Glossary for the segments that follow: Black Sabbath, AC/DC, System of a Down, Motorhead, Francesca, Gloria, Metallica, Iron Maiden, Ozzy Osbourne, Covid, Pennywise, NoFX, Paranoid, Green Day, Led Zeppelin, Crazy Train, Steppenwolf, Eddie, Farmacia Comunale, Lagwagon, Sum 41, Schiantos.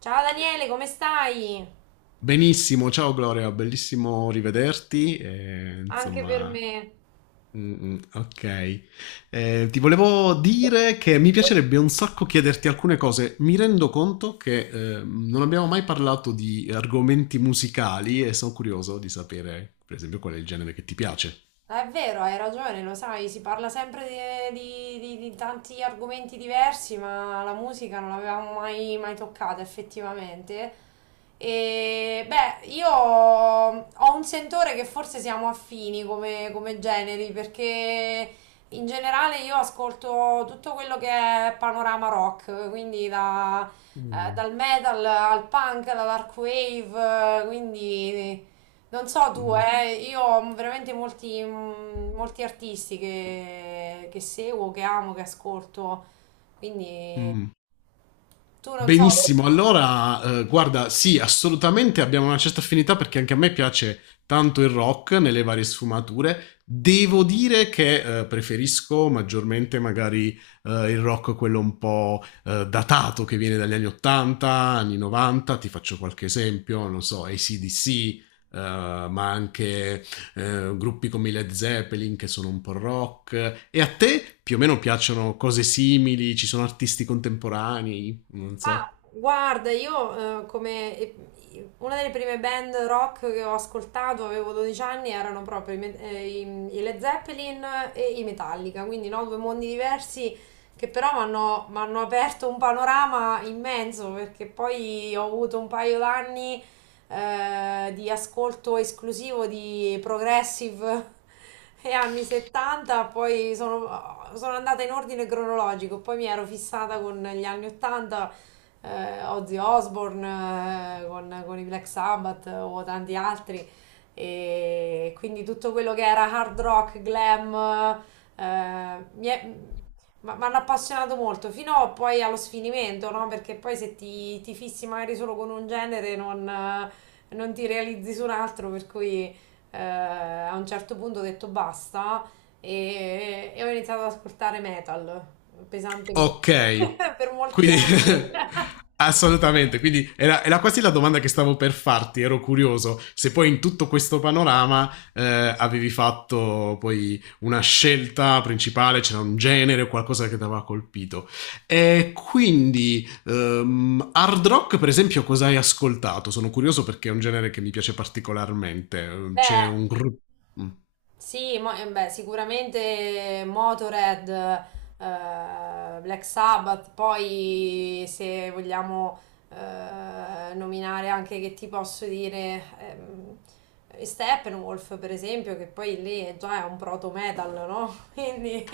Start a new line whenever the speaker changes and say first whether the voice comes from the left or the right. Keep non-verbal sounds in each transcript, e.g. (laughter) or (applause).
right: Ciao Daniele, come stai?
left: Benissimo, ciao Gloria, bellissimo rivederti.
right: Anche per me.
left: Ok. Ti volevo dire che mi piacerebbe un sacco chiederti alcune cose. Mi rendo conto che non abbiamo mai parlato di argomenti musicali e sono curioso di sapere, per esempio, qual è il genere che ti piace.
right: Ah, è vero, hai ragione, lo sai, si parla sempre di tanti argomenti diversi, ma la musica non l'avevamo mai toccata effettivamente. E beh, io ho un sentore che forse siamo affini come generi, perché in generale io ascolto tutto quello che è panorama rock, quindi
left: Mm.
right: dal metal al punk, alla dark wave, quindi... Non so tu,
left: Mm.
right: io ho veramente molti, molti artisti che seguo, che amo, che ascolto, quindi
left: Mm.
right: tu non so.
left: Benissimo, allora, guarda, sì, assolutamente abbiamo una certa affinità perché anche a me piace tanto il rock nelle varie sfumature. Devo dire che preferisco maggiormente magari il rock quello un po' datato che viene dagli anni 80, anni 90, ti faccio qualche esempio, non so, AC/DC, ma anche gruppi come i Led Zeppelin che sono un po' rock. E a te più o meno piacciono cose simili? Ci sono artisti contemporanei? Non
right: Ma
left: so.
right: guarda, io una delle prime band rock che ho ascoltato, avevo 12 anni, erano proprio i Led Zeppelin e i Metallica, quindi no, due mondi diversi che però mi hanno aperto un panorama immenso, perché poi ho avuto un paio d'anni di ascolto esclusivo di progressive (laughs) e anni 70. Poi sono andata in ordine cronologico, poi mi ero fissata con gli anni 80, Ozzy Osbourne con i Black Sabbath o tanti altri, e quindi tutto quello che era hard rock, glam, eh, mi è- mi hanno appassionato molto, fino poi allo sfinimento, no? Perché poi se ti fissi magari solo con un genere non, non ti realizzi su un altro, per cui a un certo punto ho detto basta, e ho iniziato ad ascoltare metal
left: Ok,
right: pesantemente (laughs) per molti
left: quindi
right: anni.
left: (laughs)
right: (laughs)
left: assolutamente, quindi era quasi la domanda che stavo per farti, ero curioso se poi in tutto questo panorama avevi fatto poi una scelta principale, c'era un genere o qualcosa che ti aveva colpito. E quindi hard rock, per esempio, cosa hai ascoltato? Sono curioso perché è un genere che mi piace particolarmente. C'è
right: Beh,
left: un gruppo...
right: sì, beh, sicuramente Motorhead, Black Sabbath, poi se vogliamo nominare anche, che ti posso dire, Steppenwolf per esempio, che poi lì è già un proto metal, no? (laughs) Quindi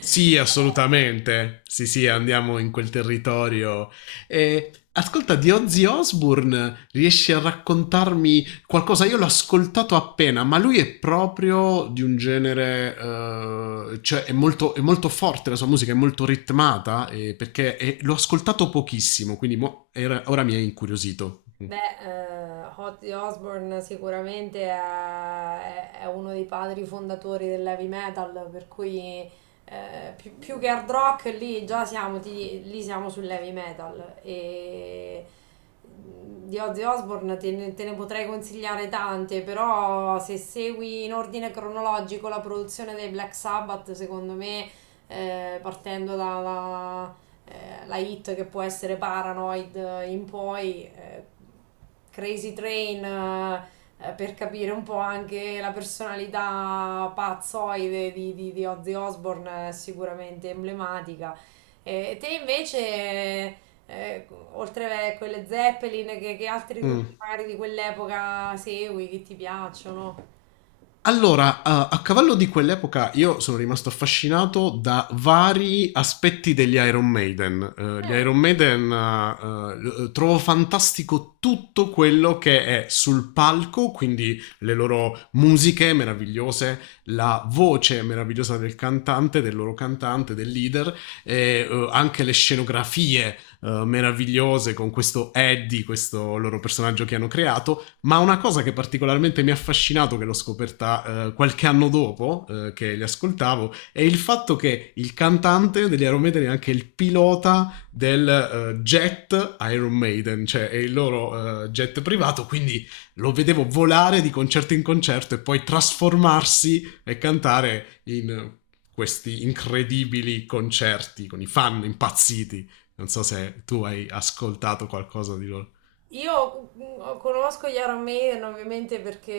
left: Sì, assolutamente. Sì, sì, andiamo in quel territorio. E ascolta, di Ozzy Osbourne, riesci a raccontarmi qualcosa? Io l'ho ascoltato appena, ma lui è proprio di un genere, cioè è molto forte, la sua musica è molto ritmata, l'ho ascoltato pochissimo, quindi ora mi è incuriosito.
right: beh, Ozzy Osbourne sicuramente è uno dei padri fondatori dell'heavy metal, per cui più che hard rock lì già siamo, lì siamo sull'heavy metal. E di Ozzy Osbourne te ne potrei consigliare tante, però se segui in ordine cronologico la produzione dei Black Sabbath, secondo me, partendo da la hit che può essere Paranoid in poi, Crazy Train, per capire un po' anche la personalità pazzoide di Ozzy Osbourne, sicuramente emblematica. E te invece, eh, oltre a quelle Zeppelin, che altri
left: Mm.
right: gruppi magari di quell'epoca segui, che ti piacciono?
left: Allora, a cavallo di quell'epoca io sono rimasto affascinato da vari aspetti degli Iron Maiden. Gli
right: Mm.
left: Iron Maiden, l trovo fantastico tutto quello che è sul palco, quindi le loro musiche meravigliose, la voce meravigliosa del cantante, del loro cantante, del leader e, anche le scenografie, meravigliose con questo Eddie, questo loro personaggio che hanno creato, ma una cosa che particolarmente mi ha affascinato, che l'ho scoperta qualche anno dopo che li ascoltavo, è il fatto che il cantante degli Iron Maiden è anche il pilota del jet Iron Maiden, cioè è il loro jet privato, quindi lo vedevo volare di concerto in concerto e poi trasformarsi e cantare in questi incredibili concerti con i fan impazziti. Non so se tu hai ascoltato qualcosa di loro.
right: Io conosco gli Iron Maiden ovviamente perché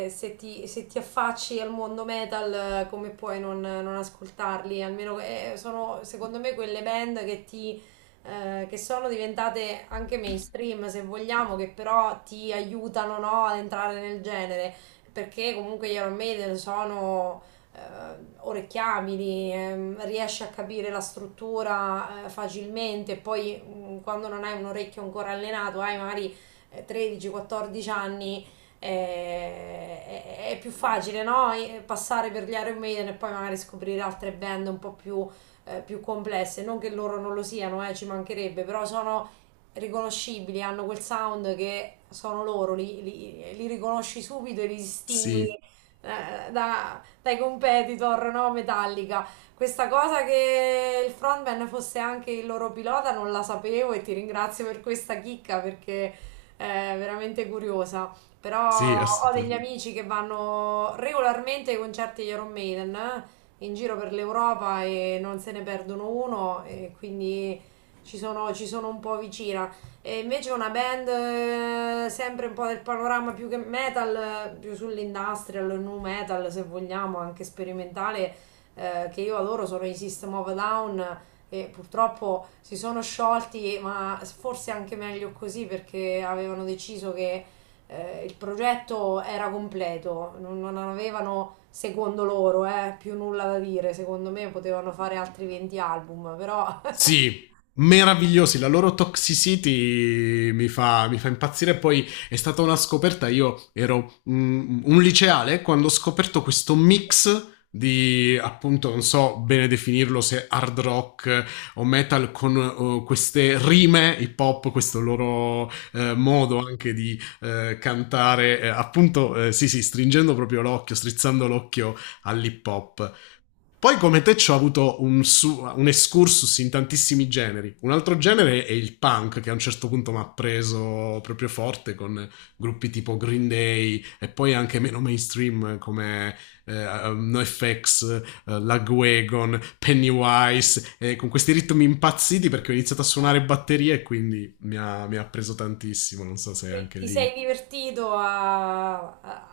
right: se se ti affacci al mondo metal, come puoi non ascoltarli? Almeno sono secondo me quelle band che sono diventate anche mainstream, se vogliamo, che però ti aiutano, no, ad entrare nel genere, perché comunque gli Iron Maiden sono eh, orecchiabili, riesce a capire la struttura facilmente, poi quando non hai un orecchio ancora allenato, hai magari 13-14 anni, è più facile, no? Passare per gli Iron Maiden e poi magari scoprire altre band un po' più, più complesse, non che loro non lo siano, ci mancherebbe, però sono riconoscibili, hanno quel sound che sono loro, li riconosci subito e li distingui
left: Sì,
right: eh, da, dai competitor, no? Metallica. Questa cosa che il frontman fosse anche il loro pilota non la sapevo, e ti ringrazio per questa chicca perché è veramente curiosa. Però
left: sì,
right: ho degli
left: assolutamente.
right: amici che vanno regolarmente ai concerti di Iron Maiden in giro per l'Europa e non se ne perdono uno, e quindi ci sono un po' vicina. E invece una band sempre un po' del panorama più che metal, più sull'industrial, nu metal se vogliamo, anche sperimentale, che io adoro, sono i System of a Down, e purtroppo si sono sciolti, ma forse anche meglio così, perché avevano deciso che il progetto era completo, non avevano, secondo loro, più nulla da dire. Secondo me potevano fare altri 20 album, però... (laughs)
left: Sì, meravigliosi. La loro toxicity mi fa impazzire. Poi è stata una scoperta. Io ero un liceale quando ho scoperto questo mix di appunto non so bene definirlo se hard rock o metal con queste rime hip hop, questo loro modo anche di cantare appunto sì sì, stringendo proprio l'occhio, strizzando l'occhio all'hip hop. Poi come te ci ho avuto un excursus in tantissimi generi. Un altro genere è il punk, che a un certo punto mi ha preso proprio forte con gruppi tipo Green Day e poi anche meno mainstream come NoFX, Lagwagon, Pennywise, con questi ritmi impazziti perché ho iniziato a
right: No.
left: suonare batterie e quindi mi ha preso tantissimo, non so se
right: Ti
left: anche
right: ti
left: lì.
right: sei divertito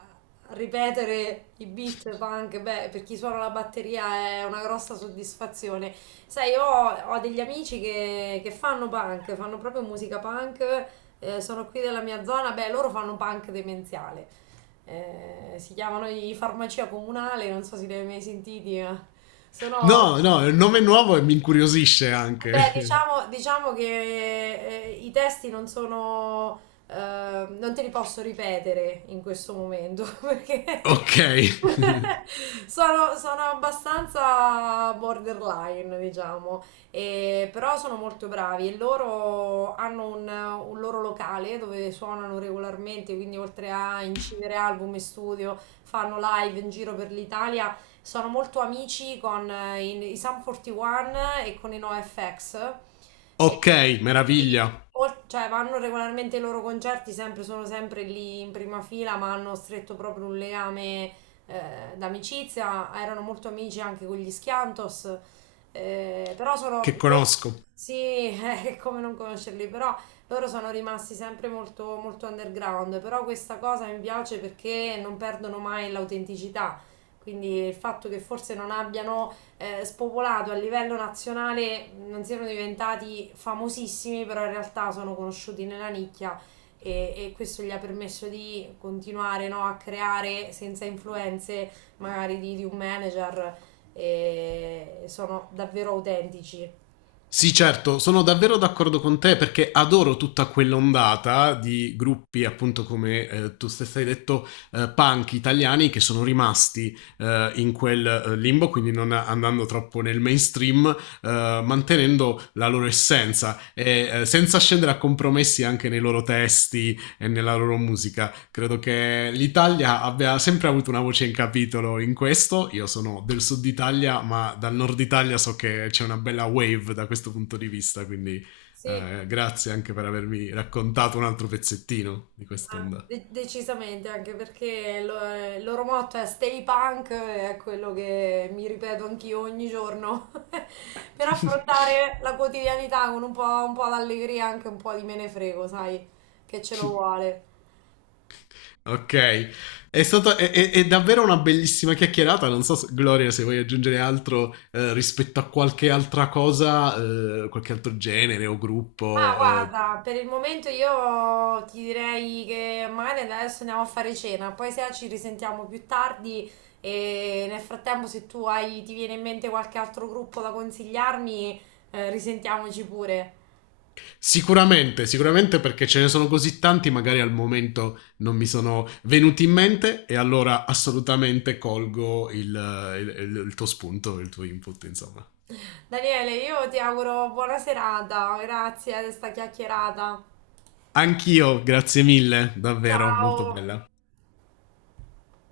right: a ripetere i beat punk? Beh, per chi suona la batteria è una grossa soddisfazione. Sai, io ho degli amici che fanno punk, fanno proprio musica punk, sono qui della mia zona, beh, loro fanno punk demenziale. Si chiamano i Farmacia Comunale, non so se li hai mai sentiti, ma sono...
left: No, no, è un nome nuovo e mi incuriosisce
right: Beh,
left: anche. (laughs)
right: diciamo che i testi non sono, non te li posso ripetere in questo momento (laughs) perché
left: Ok. (laughs)
right: (laughs) sono abbastanza borderline, diciamo. Però sono molto bravi, e loro hanno un loro locale dove suonano regolarmente, quindi oltre a incidere album in studio, fanno live in giro per l'Italia, sono molto amici con i Sum 41 e con i NoFX. E
left: Ok,
right: quindi,
left: meraviglia,
right: cioè, vanno regolarmente ai loro concerti, sempre, sono sempre lì in prima fila, ma hanno stretto proprio un legame d'amicizia. Erano molto amici anche con gli Schiantos. eh, però sono...
left: che
right: loro-
left: conosco.
right: Sì, (laughs) è come non conoscerli, però loro sono rimasti sempre molto underground, però questa cosa mi piace perché non perdono mai l'autenticità. Quindi il fatto che forse non abbiano spopolato a livello nazionale, non siano diventati famosissimi, però in realtà sono conosciuti nella nicchia, e questo gli ha permesso di continuare, no, a creare senza influenze magari di un manager, e sono davvero autentici.
left: Sì, certo, sono davvero d'accordo con te perché adoro tutta quell'ondata di gruppi, appunto come tu stessa hai detto, punk italiani che sono rimasti in quel limbo, quindi non andando troppo nel mainstream, mantenendo la loro essenza e senza scendere a compromessi anche nei loro testi e nella loro musica. Credo che l'Italia abbia sempre avuto una voce in capitolo in questo. Io sono del sud Italia, ma dal nord Italia so che c'è una bella wave da questo punto di vista, quindi
right: Sì,
left: grazie anche per avermi raccontato un altro pezzettino di
right: ah,
left: quest'onda.
right: decisamente, anche perché il loro motto è Stay Punk, è quello che mi ripeto anch'io ogni giorno, (laughs) per
left: (laughs)
right: affrontare la quotidianità con un po' d'allegria, anche un po' di me ne frego, sai, che ce lo vuole.
left: Ok, è stata è davvero una bellissima chiacchierata. Non so, Gloria, se vuoi aggiungere altro rispetto a qualche altra cosa, qualche altro genere o
right: Ma
left: gruppo,
right: guarda, per il momento io ti direi che magari adesso andiamo a fare cena, poi se ci risentiamo più tardi e nel frattempo se tu hai, ti viene in mente qualche altro gruppo da consigliarmi, risentiamoci pure.
left: sicuramente, sicuramente perché ce ne sono così tanti, magari al momento non mi sono venuti in mente e allora assolutamente colgo il, il tuo spunto, il tuo input, insomma.
right: Daniele, io ti auguro buona serata, grazie di questa chiacchierata.
left: Anch'io, grazie mille, davvero, molto
right: Ciao!
left: bella.